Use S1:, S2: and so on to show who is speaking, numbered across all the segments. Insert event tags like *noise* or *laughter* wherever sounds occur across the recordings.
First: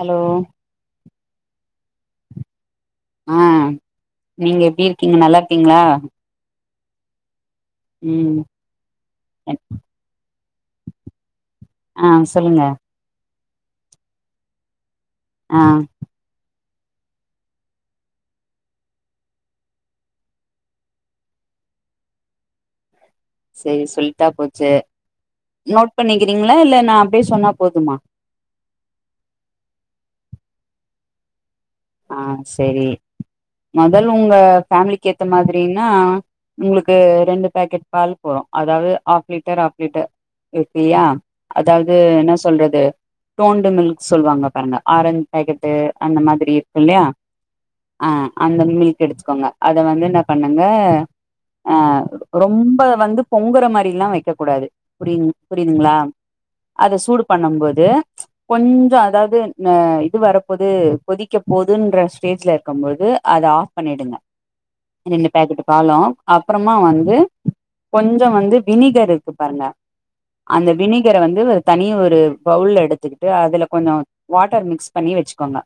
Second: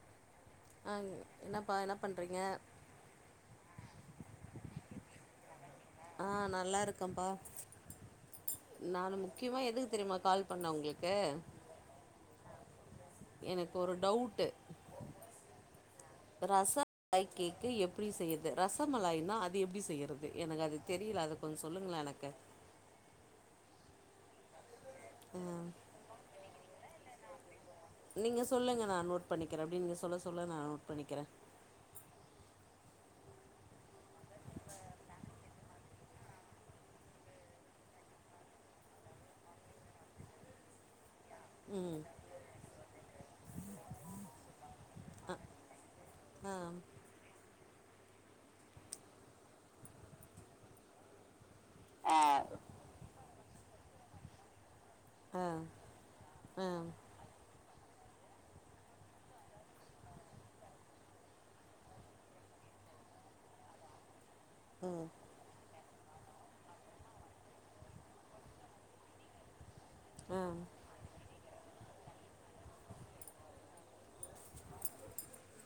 S1: Hello
S2: ஆ என்னப்பா என்ன பண்றீங்க
S1: ஆ நீங்க எப்படி இருக்கீங்க நல்லா இருக்
S2: ஆ நல்லா இருக்கேப்பா
S1: ம்
S2: நான் முக்கியமா எதுக்கு தெரியுமா கால் பண்ண உங்களுக்கு
S1: ஆ சொல்லுங்க
S2: எனக்கு ஒரு டவுட்
S1: ஆ
S2: ரசமலாய் கேக்கு எப்படி செய்றது ரசமலாய்னா அது எப்படி செய்யறது எனக்கு அது தெரியலா அத கொஞ்சம் சொல்லுங்களே எனக்கு
S1: சரி சொல்லிட்டா போச்சு
S2: ஆ,
S1: நோட் பண்ணிக்கிறீங்களா இல்ல நான் அப்படியே சொன்னா போதுமா
S2: நீங்க சொல்லுங்க நான் நோட் பண்ணிக்கிறேன் அப்டியே நீங்க சொல்ல சொல்ல நான் நோட் பண்ணிக்கிறேன்
S1: ஆ சரி முதல உங்க ஃபேமிலிக்கு ஏத்த மாதிரின்னா உங்களுக்கு ரெண்டு பாக்கெட் பால் போதும் அதாவது ஹாஃப் லிட்டர் ஹாஃப் லிட்டர் ஓகேயா அதாவது
S2: ம்
S1: என்ன சொல்றது டோண்டு மில்க் சொல்லுவாங்க பாருங்க ஆரஞ்ச் பேக்கெட்டு அந்த மாதிரி
S2: ஆ
S1: இருக்கு இல்லையா அ அந்த மில்க் எடுத்துக்கோங்க அத வந்து என்ன பண்ணுங்க அ ரொம்ப வந்து பொங்கற மாரில்லாம் வெக்க கூடாது புரிய
S2: ஆ
S1: புரியுதுங்களா
S2: ஆ
S1: அத சூடு பண்ணும் போது கொஞ்சம் அதாவது இது வரப்போது கொதி போதுன்ற ஸ்டேஜ்ல இருக்கும்போது அத ஆப் பண்ணடுங்க
S2: ம்
S1: ரெண்டு பாக்கெட் உம் பாலும் அப்புறமா வந்து கொஞ்சம் வந்து வினிகர் இருக்கு பாருங்க
S2: ஆ ஆ
S1: அந்த வினிகர வந்து தனி ஒரு பவுல்ல எடுத்துக்கிட்டு அதுல கொஞ்சம் வாட்டர் மிக்ஸ் பண்ணி வச்சுக்கோங்க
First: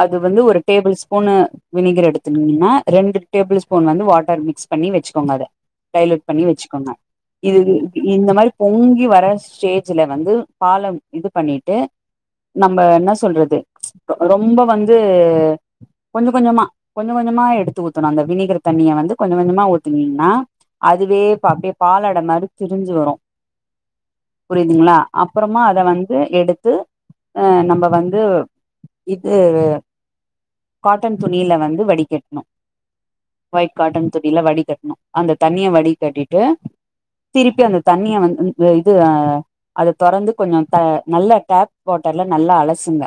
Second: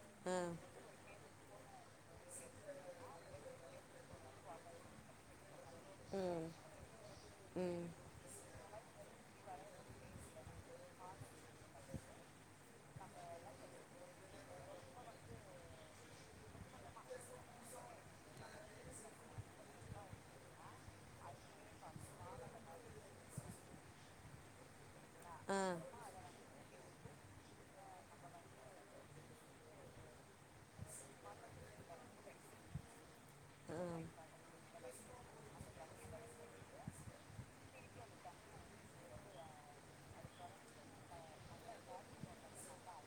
S1: அது
S2: ஆ ஆ ஆ
S1: வந்து ஒரு
S2: ஆ
S1: டேபிள் ஸ்பூனு வினிகர் எடுத்துக்கங்கமா ரெண்டு டேபிள் ஸ்பூன் வந்து வாட்டர் மிக்ஸ் பண்ணி வச்சுக்கோங்க அத டைல்யூட் பண்ணி வெச்சுக்கோங்க இது இந்த மாரி பொங்கி வர ஸ்டேஜுல வந்து பாலம் இது பண்ணிட்டு நம்ம என்ன சொல்றது ரொம்ப வந்து கொஞ்ச கொஞ்சமா கொஞ்ச கொஞ்சமா எடுத்து ஊத்தணு அந்த வினிகர் தண்ணிய வந்து கொஞ்ச கொஞ்சமா ஊத்துனீங்கன்னா அதுவே இப்ப அப்டியே பாலட மாரி திரிஞ்சு வரு புரியுதுங்ளா
S2: ஆ
S1: அப்பறமா அத வந்து எடுத்து அஹ் நம்ப வந்து இது கோட்டன் துணில வந்து வடிகெட்ணு வயிட் காட்டன் துணில வடி கெட்ணு அந்த தண்ணிய வடி கட்டிட்டு திருப்பி அந்த தண்ணிய வந் அ இது அ அத தொறந்து கொஞ்சொ த நல்ல டேப் போட் டல்ல நல்லா அலசுங்க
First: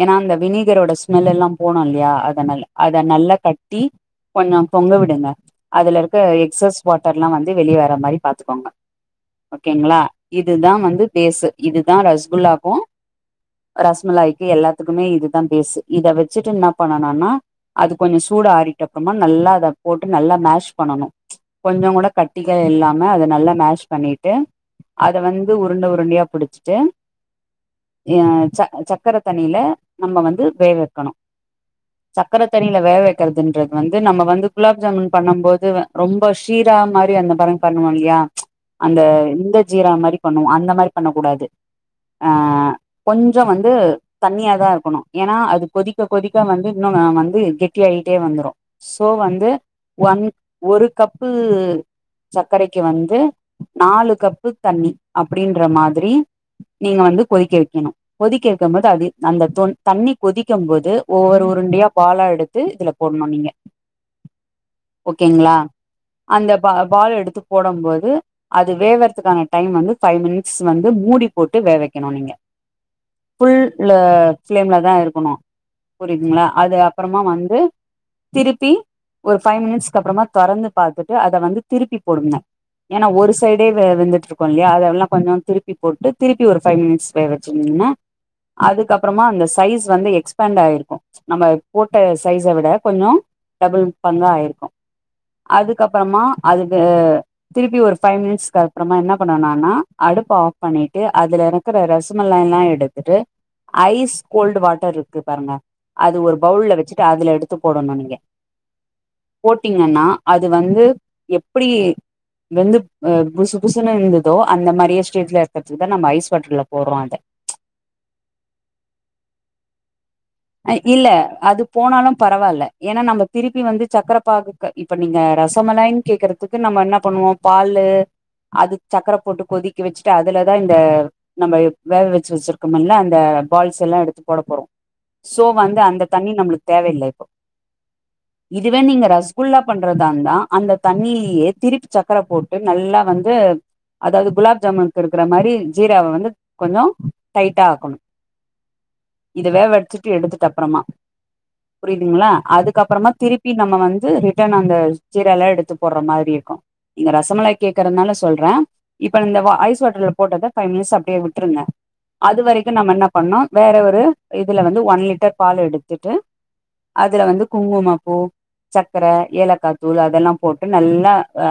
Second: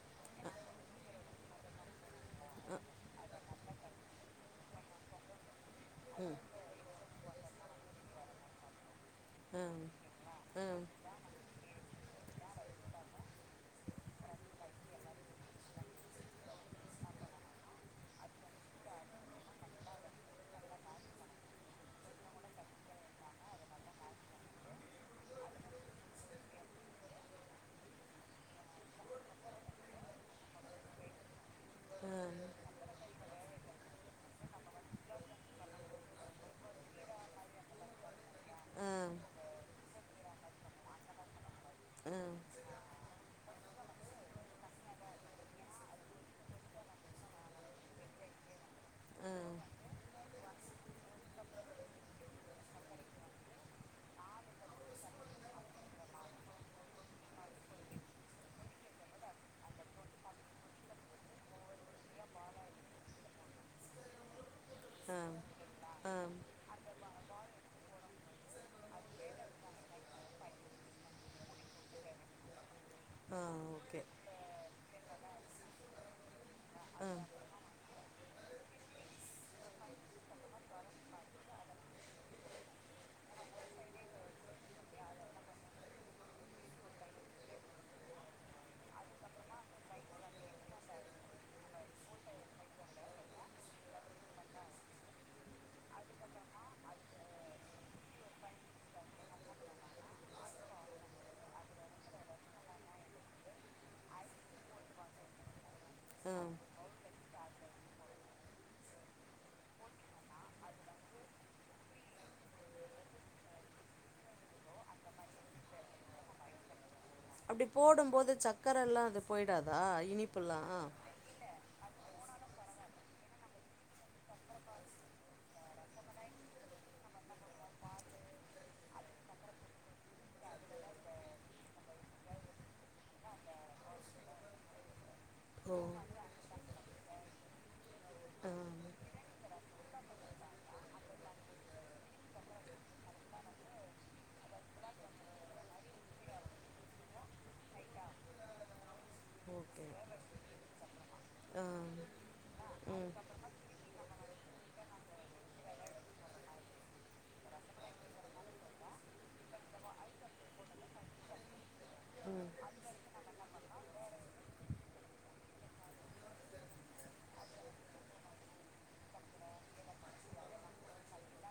S1: ஏனா அந்த வினீகரோட ஸ்மெல் எல்லா போனுல்யா அதநால அத நல்லா கட் டி கொஞ்சோ தொங்க விடுங்க அதுல இருக்க எக்ஸஸ் வாட்டர்லா வந் ந்து வெளிய வர மாரி பாத்துக்கோங்க ஓகேங்களா இது இதுதா வந்து பேசு இதுதா ரசகுலாக்கு ரசமலாய்க்கி எல்லா த்துக்குமே இதுதா பேசு இத வெச்சிட்டு என்ன பண்ணனோனா அது கொஞ்சொ சூடு ஆறிட்ட அப்றமா நல்லா அத போட்டு நல்லா மேஷ் பண்ணனு கொஞ்சொ கூட கட்டிகள் இல்லாம அத நல்லா மேஷ் பண்ணிட்டு அத வந்து உருண்ட உருண்டயா புடிச்சுட்டு அஹ் ச சக்கர தண்ணில நம்ம வந்து வேக வெக்கணு சக்கர தண்ணில வேக வெக்கறதுன்றது வந்து நம்ம வந்து குலாப் ஜாமுன் பண்ணம் போது ரொம்ப ஷீர் ரா மாரி அந்த பரங் பண்ணுவோல்லியா
S2: ஆ
S1: அந்த இந்த ஜீரா மாரி பண்ணுவோ அந்த மாரி பண்ணக்கூடாது
S2: ஆ
S1: ஆஹ் கொஞ்சோ வந்து தண்ணியா தா இருக்கணு ஏன்னா அது கொதிக்க கொதிக்க வந்து இன்னு வ வந்து கெட்டி ஆயிட்டே வந்துரு சோ வந்து ஒன் ஒரு கப்பு சக்கரைக்கு வந்து நாலு கப்பு தண்ணி அப்டின்ற மாதிரி நீங்க வந்து கொதிக்க வெக்கணு கொதிக்க வெக்கம்போது அது அந்த தொன் தண்ணி கொதிக்கம் போது ஒவ்வொரு உருண்டயா பாலா எடுத்து இதுல போட்ணு நீங்க ஓகேங்ளா
S2: ஆ
S1: அந்த ப பால் எடுத் து போடம் போது அது வேவறதுக்கான டைம் வந்து ஃபை மினிட்ஸ் வந்து மூடி போட்டு வேவெக்கணு நீங்க
S2: ஆ
S1: ஃபுல் லு
S2: ஓகே
S1: ஃப்லம்ல தா இருக்கணு புரியதுங்ளா அது அப்பறமா வந்து திருப்பி ஒரு ஃபைமினிட்ஸ் கப்றமா தொறந்து பாத்துட்டு அத வந்து திருப்பி போடுங்க எனா ஒரு சைடே வெ வெந்துட்ருக்கூல்லிய அதெல்லா கொஞ்சொ திருப்பி போட்டு திருப்பி ஒரு ஃபை மினிட்ஸ் வெ வெச்சிருங்க ன அதுக்கப்பறமா அந்த சைஸ் வந்து எக்ஸ்பேண்ட் ஆயிருக்கு நம்ம போட்ட சைஸ விட கொஞ்சோ டபுள் பங்கா ஆயிருக்கு அதுக்கப்பறமா அதுக்கு திருப்பி ஒரு ஃபை மினிட்ஸக் அப்றமா என்ன பண்ணனோனா அ அடுப்பு ஆஃப் பண்ணிட்டு அது இருக்குற ரசமலாய்லா எடுத்துட்டு ஐஸ் கோல்டு வாட்டர் ருக்கு பாருங்க அது ஒரு
S2: ஆ
S1: பவுல்ல வெச்சுட்டு அதுல எடுத் த்து போடனு நீங்க போட்டீங்கன்னா அது வந்து எப்புடி வெந்துப் அ புசு புசுனு இருந்துதோ அந்த மாரியே ஸ்டேஜுல இருக்கறதுக்கு தா நம்ப ஐஸ் வாட்டர்ல போட்றோ அத
S2: அப்டி போடும்போது சக்கரல்லா அது போய்டாதா இனிப்
S1: அ இல்ல அது போனாலும் பரவால்ல ஏனா நம்ம திருப்பி வந்து சக்கர பாகு இப்ப நீங்க ரசமலாயுன்னு கே்கறதுக்கு நம் ம என்ன பண்ணுவோ பால்லு அது சக்கர போட்டு கொதிக்க வெச்சுட்டு அதுலதா இந்த நம்ப வேக வெச்சு வெச்சிருக்கமல்ல அந்த ப பால்ஸ் எல்லா எடுத்து போட போறோ சோ
S2: ஓ
S1: வந்து அந்த தண்ணி நம்ளுக்கு தேவயில்ல இப்ப
S2: ஆ
S1: *inaudible* இதுவே நீங்க ரஸ்குல்லா பண்றதாந்தா அந்த தண்ணிலியே திருப்பி சக்கர போட்டு நல்லா வந்து அதாவது குலாப் ஜாமுனுக்கு இருக்கிற மாரி ஜீராவை வந்து கொஞ்சம் டைட்டா ஆக்கணு
S2: ஓகே
S1: இதவேவடிச்சிட்டு எடுத்துட்டு அப்புறமா
S2: ஆ
S1: புரியுதுங்களா அதுக்கு அப்புறமா
S2: ம்
S1: திருப்பி நம்ம வந்து ரிட்டன் அந்த சீரல எடுத்து போடுற மாரி இருக்கும் நீங்க ரசமலை கேக் றனால சொல்றேன் இப்ப இந்த ஐஸ் வாட்டர்ல போட்டத பைவ் மிட்ஸ் அப்படியே விட்ருங்க அது வரைக்கும் நம்ம என்ன பண்ண வேற ஒரு இதுல வந்து ஒன் லிட்டர் பால் எடுத்துட்டு அதுல வந்து குங்கும பூ சக்கரை ஏலக்காய் தூள் அதெல்லாம் போட்டு நல்லா அ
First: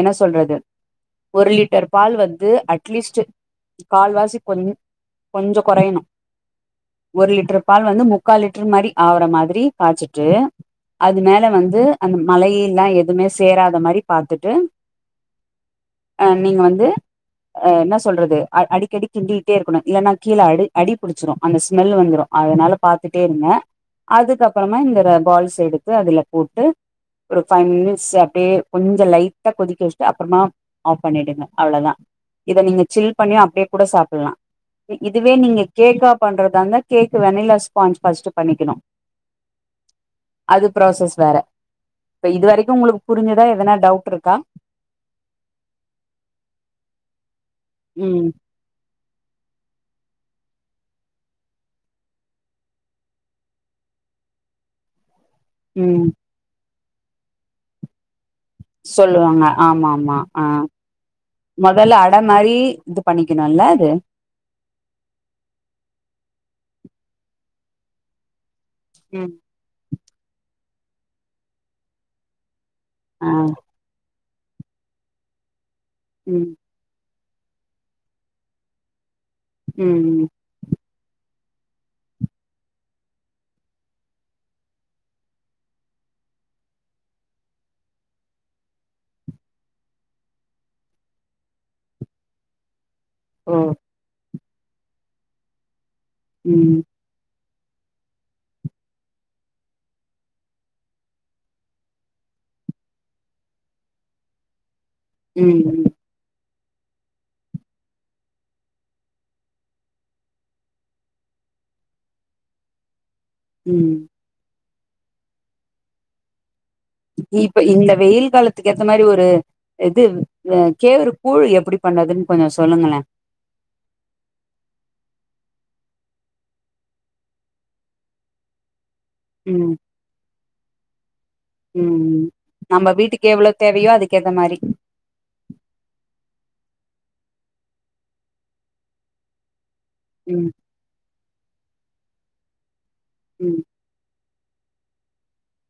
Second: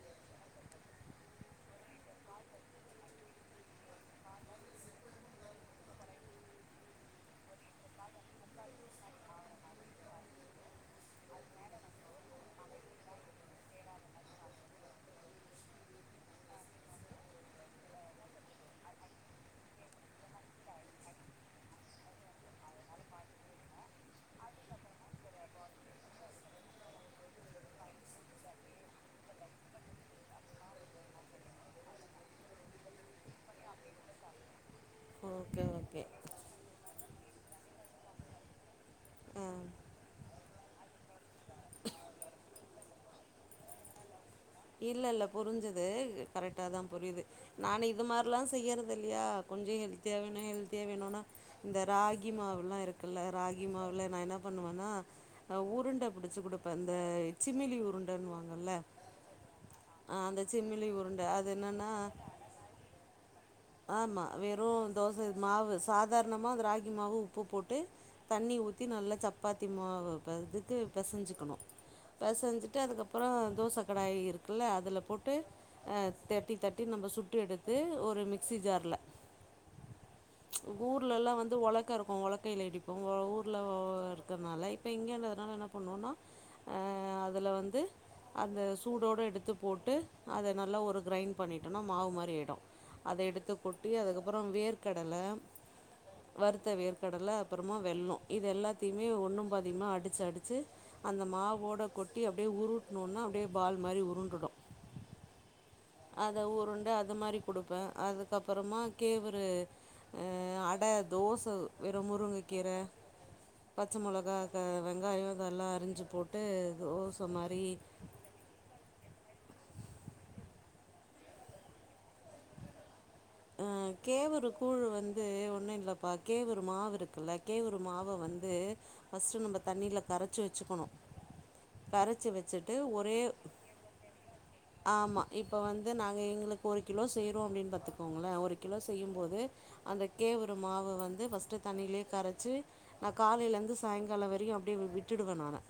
S1: என்ன சொல்றது ஒரு லிட்டர் பால் வந்து அட்லீஸ்ட் கால்வாசி கொஞ் கொஞ்சம் குறையணும் ஒரு லிட் டர் பால் வந்து முக்கால் லிட்டர் மாரி ஆவுற மாதிரி காய்ச்சுட்டு அது மேல வந்து அந்த மலையல்லாம் எதுவுமே சேராத மாதிரி பாத்ட்டு அ நீங்க வந்து அ என்ன சொல்றது அடிக்கடி கிண்டிட்டே இருக்கணும் இல்லைன்னா கீழே அடி அடிபிடிச்சிரும் அந்த ஸ்மெல் வந்துரும் அதனால பாத்துுட்டே இருங்க அதுக்கப்புறமா இந்த பால்ஸ் எடுத்து அதுல போட்டு ஒரு ஃபைவ் மினிட்ஸ் அப்படியே கொஞ்சம் லைட்டா கொதிக்க வச்சுட்டு அப்புறமா ஆஃப் பண்ணிடுங்க அவ்ளவுதா இத நீங்க சில் பண்ணியும் அப்படியே கூட சாப்டலாம் இதுவே நீங்க
S2: ஓகே ஓகே
S1: கேக்கா பண்றதாந்த கேக் வெனிலா ஸ்பா்ச் ஃபர்ஸ்ட் பண்ணிக்கணும்
S2: ஆ
S1: அது ப்ராசஸ் வேற இப்ப இது வரைக்கும் உங்களுக்கு புரிஞ்சதா எதனா டவுட் இருக்கா
S2: இல்ல இல்ல புரிஞ்சுது கரெக்டாதான் புரியுது நான இது
S1: ம்
S2: மாதிரல்லா செய்யறது இல்லையா கொஞ்சம் ஹெல தேவையான ஹெல்த்தியா வேணும்னா இந்த ராகி மாவு எல்லாம் இருக்குல்ல ராகி மாவுல நான் என்ன பண்ணுவேன்னா
S1: ம்
S2: உருண்டை பிடிச்சி கொடுப்பே இந்த சிமிலி உருண்டன்னுுவாங்க
S1: சொல்லுவாங்க ஆமா ஆமா ஆ
S2: சிமிலி உருண்டை அது
S1: முதல்ல அடை மாரி இது பண்ணிக்க
S2: ஆமா வெறும் தோசை மாவு சாதாரண தாகிமாக உப்பு போட்டு தண்ணி ஊற்றி நல்ல
S1: ம்
S2: சப்பாத்தி மா இது பெசஞ்சுக்கணும் பெசைஞ்சிட்டு
S1: ஆ
S2: அதுக்கப்புறம் தோசை கடாய இருக்கு ல அதில் போட்டு
S1: ம்
S2: தேர்டி தேர்ட்டி நம்ம சுட்டு எடுத்து ஒரு மிக்சி ஜார்ல
S1: ம் ம்
S2: ஊர்ல எல்லாம் வந்து ஒலக்க இருக்கும் ஒலக்கில இடிப்போம் ஊர்ல இருக்கிறதுனால இப்ப இங்கதுனால என்ன பண்ணோன்னா அதில வந்து அந்த சூடோடு எடுத்து போட்டு அதை நல்லா ஒரு கிரைண்ட் பண்ணிட்டோம்னா மாவு மாரி ஆயிடு அதை எடுத்து
S1: ஓ
S2: கொட்டி அதுக்கப்புறம் வேர்க்கடலை வருத்த
S1: ம்
S2: வேர்க்கடலை அப்புறமா வெள்ளம் இது எல்லாத்தையுமே ஒன்னு பாதியூமா அடிச்சு அடிச்சு அந்த மாவோட கொட்டி அப்படியே உருட்னோனா அப்படியே பால் மாதிரி உருண்டுடும்
S1: ம் ம்
S2: அத ஊருண்டு அது மாதிரி குடுப்பேன் அதுக்கப்புறமா கேவரு அ அடை தோசை வெற முருங்கை கீரை
S1: ம்
S2: பச்சை மிளகா வெங்காயம் இதெல்லாம் அரிஞ்சு போட்டு தோசை
S1: இப்ப
S2: மாதிரி
S1: இந்த வெயில் காலத்துக்கு ஏத்த மாதிரி ஒரு இது கேவூரு கூழ் எப்படி பண்துன்னு கொஞ்சம் சொல்லுங்களே
S2: கேவரு கூழு வந்து ஒண்ணு இல்லைப்பா கேவரு மாவு இருக்குல்ல கேவரு மாவ வந்து ஃபஸ்ட்டு நம்ம தண்ணியில் கரைச்சு வச்சக்கணும்
S1: ம் ம் நம்ம வீட்டுக்கு எவ்வளவு தேவையோ அதுக்கு ஏத்த மாரி
S2: ஆமா இப்போ வந்து நாங்க எங்களுக்கு ஒரு கிலோ செய்றோ அப்படின்னு பாத்துக்கோங்களே ஒரு கிலோ செய்யும்போது அந்த
S1: ம்
S2: கேவூரு மாவு வந்து பஸ்ட் தண்ணியிலேயே கரைச்சு நான் காலையில
S1: ம்
S2: இருந்து சாயங்காலம் வரை அப்படிய விட்டுடுவேன் நானு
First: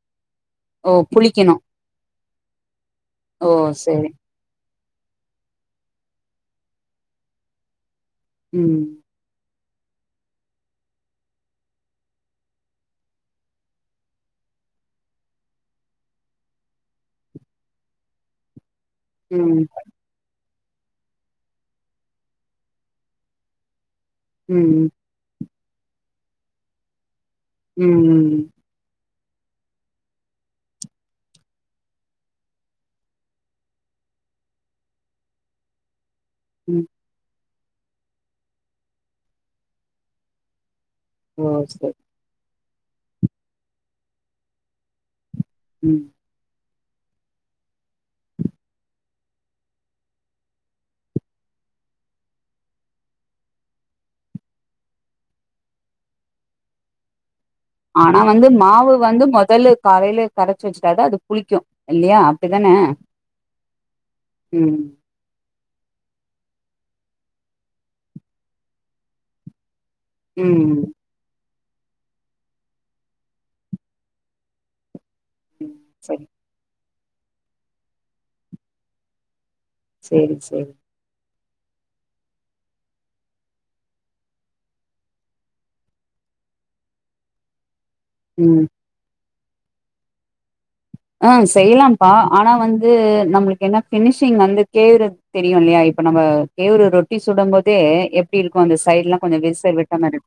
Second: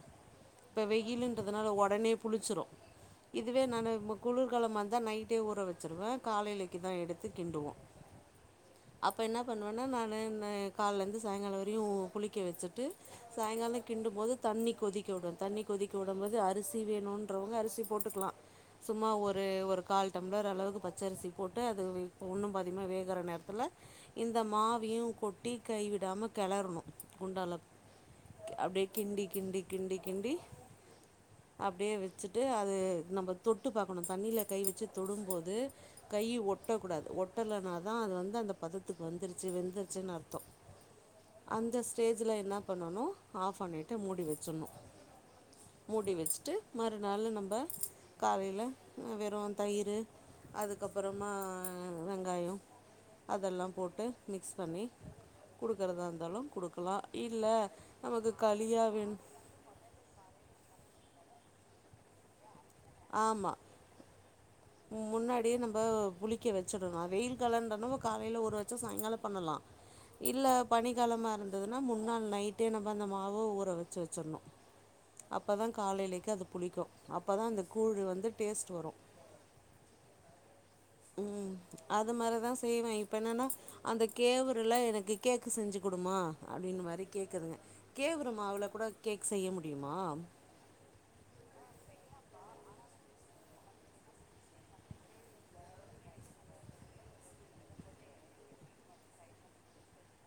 S2: இப்ப
S1: ஓ புளிக்கணு
S2: வெயில்ன்றதுனால உடனே புளிச்சிரும் இது
S1: ஓ
S2: இதுவே நானு
S1: செரி
S2: குளிர்காலமா இருந்தா நைட்டே ஊற வச்சிருவேன் காலையிலக்கு தான் எடுத்து கிண்டுுவோம்
S1: ம்
S2: பண்ணுவனா நான் காலருந்து சாயங்காலம் வரையும் புளிக்க வச்சுட்டு சாயங்காலம் கிண்டும்ும்போது தண்ணி கொதிக்க விடும் தண்ணி கொதிக்க விடும்போது அரிசி வேணுன்றவங்க அரிசி போட்டுக்கலா சும்மா ஒரு
S1: ம்
S2: ஒரு கால் டம்ளர் அளவுக்கு பச்சரிசி போட்டு அது ஒன்னு பதிமா வேகற நேரத்தில இந்த
S1: ம்
S2: மாவியு கொட் கைவிடாம கெளறணு குண்டால
S1: ம் ம்
S2: அப்டியே கிண்டி கிண்டி கிண்டி கிண்டி அப்டியே வச்சுட்டு அது நம் தொட்டு பாக்கணு தண்ணியில கை வச்சு தொடும்போது கை
S1: ம்
S2: ஒட்டக்கூடாது ஒ ட்டலனாாதா அது வந்து அந்த பதத்துக்கு வந்துருச்சு வெந்துருச்சுன்னு அர்த்த
S1: ஓ
S2: அந்த
S1: செரி
S2: ஸ்டேஜ்ல என்னா பண்ணனு ஆஃப் பண்ணிட்டு மூடி வச்சணு
S1: ம்
S2: மூடி வச்சுட்டு மறுநாள்ளு நம்ம காலையில அ வெறு தயிரு அதுக்கப்புறமா வெங்காய அதெல்லா போட்டு மிக்ஸ் பண்ணி குடுக்கறதா இருந்தாலு குடுக்கலா
S1: ஆனா வந்து மாவு வந்து மொதல்ல காலையில கரைச்சு வச்சுட்டாத அது புளிக்கு இல்லையா இதன்னா
S2: உ முன்னாடியே நம் ம்போ புளிக்க வச்சுரணு வெயில் காலண்டனம்ம காலையில உறவச்சா சாயங்கால பண்ணலா இல்ல
S1: ம்
S2: பனிக்காலமா இருந் துனா முன்னாள் நைட்டே நம்ம அந்த மாவ ஊற வச்சு வச்சிணு அப்பதா
S1: ம். சரி
S2: காலையிலக்கு அது புளிக்கு அப்பதா அந்த கூழ் வந்து டேஸ்ட் வரு
S1: சரி சரி
S2: அது மாரிதா செய்வே இப்ப என்னன்னா அந்த கேவரல எனக்கு கேக்கு செஞ்சு குடுமா அப்டின்னு மாரி கேக்குதுங்க கேவறமா
S1: ம்
S2: மாவள கூட கேக் செய்ய முடியுமா
S1: ஆ செய்யலாம்ப்பா ஆனா வந்து நம்மளுக்கு என்ன பினிஷிங் வந்து கேவறது தெரியு இல்லையா இப்ப நம்ம கே ஒரு ரொட்டி சுடும் போதே எப்டி இருக்கு அந்த சைடு்ல்லா கொஞ்ச விருச விட்ட மாரி இரு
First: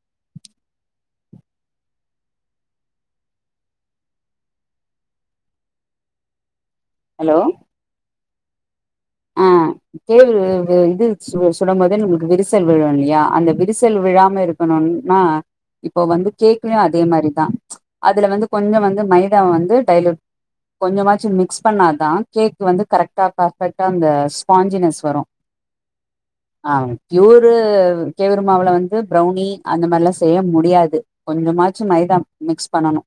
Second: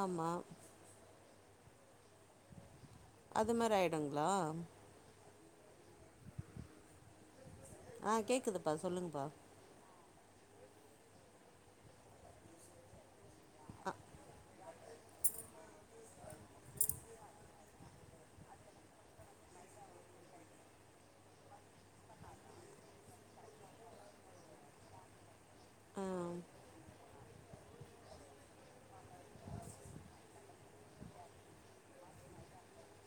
S2: ஆமா அது மாதிரி ஆய்டுங்களா
S1: ஹலோ
S2: ஆ கேக்குதுப்பா சொல்லுங்கப்பா
S1: தே இது சுல் சுடு போத நம்மளுக்கு விரிசல் விழு இல்லையா அந்த விரிசல் விழாம இருக் க்கணம்னா இப்போ வந்து கேக்குமே அதே மாரிதா அதுல வந்து கொஞ்ச வந்து மைதாவ வந்து டைலூட் கொஞ்சமாச்சு மிக்ஸ் பண்ணாதா கேக் வந்து கரெக்டா பபெக்ட் அந்த ஸ்பாஞ்சினஸ் வரு
S2: ஆ
S1: ஆ ப்யூரு கேவரு மாவுல வந்து ப்ரௌனி அந்த மாரிலா செய்ய முடியாது கொஞ்ச மாச்சு மைதா மிக்ஸ் பண்ணணு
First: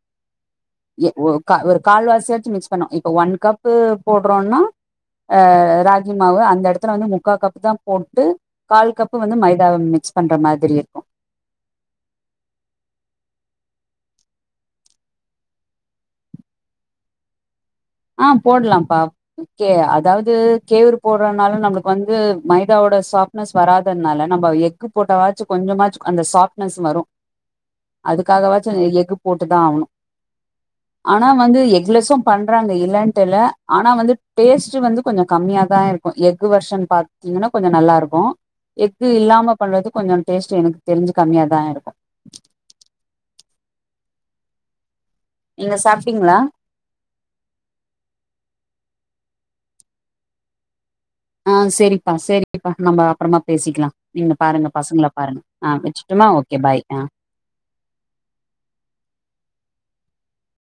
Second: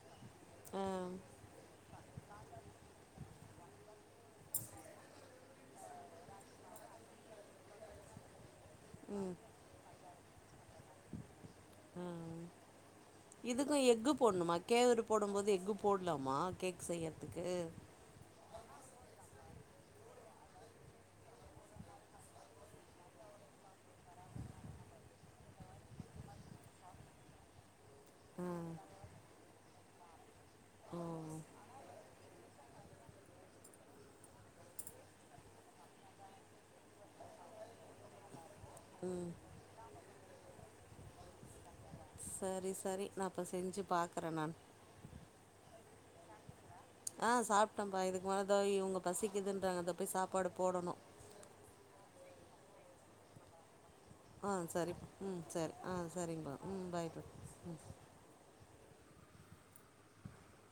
S2: ஆ
S1: எ ஒ க ஒரு கால்வாசியாச்சு மிக்ஸ் பண்ணோ இப்ப ஒன் கப்பு போடுறோனா அ ராகி மாவு அந்த எடத்துல வந்து முக்கா கப்பு தா போட்டு கால் கப்பு வந்து மைதாவ மிக்ஸ் பண் ற மாதிரி இருக்கு
S2: இதுக்கு எக்கு போடணுமா கேவரு போடும் போது எக்கு போடலாமா கேக் செய்யறதுக்கு
S1: ஆ போடலாம்ப்பா கே அதாவது கேவுரு போடுறனால நம்மளுக்கு வந்து மைதாவோட சாப் னஸ் வராததுனால நம்ம எக்கு போட்டாவாச்சு கொஞ்சமாச்சு அந்த சாஃப்ட்னஸ் வரு அதுக்காகவாச்ச
S2: ஓ
S1: எஃகு போட்டுதா ஆகணு ஆனா
S2: ம்
S1: வந்து எகுலஸு பண்ண ர அங்க இல்லண்ட்டு இல்ல ஆனா வந்து டேஸ்ட் வந்து கொஞ்ச கம்மியாதா இருக்கு எகு வெர்ஷன் பாத்தீங்கன்னா கொஞ்ச நல்லாருக்கு எக்கு
S2: ம்
S1: இல்லாம பண்றது கொஞ்ச டேஸ்ட்டு எனக்கு தெரிஞ்சு கொஞ்ச கம்மியாதா இருக்கு
S2: சரி சரி நா இப்போ செஞ்சு பாக்கறே நா
S1: நீங்க சாப்டீங்ளா
S2: ஆ சாப்ட்டேப்பா இதுக்கு மேல த உங்க பசிக்கு இதுன்றாங்க போய் சாப்பாடு போடணு
S1: ஆ சரிப்பா சரிப்பா நம்ம அப்பறமா பேசிக்கலா நீங்க
S2: ஆ
S1: பாருங்க
S2: சரிப்பா
S1: பசங்கள
S2: ம்
S1: பாருங்க
S2: சரி ஆ
S1: வச்சுட்டுமா ஓகே
S2: சரிங்கப்பா
S1: பாய்
S2: ம்
S1: ஆ
S2: பயப்ப ம்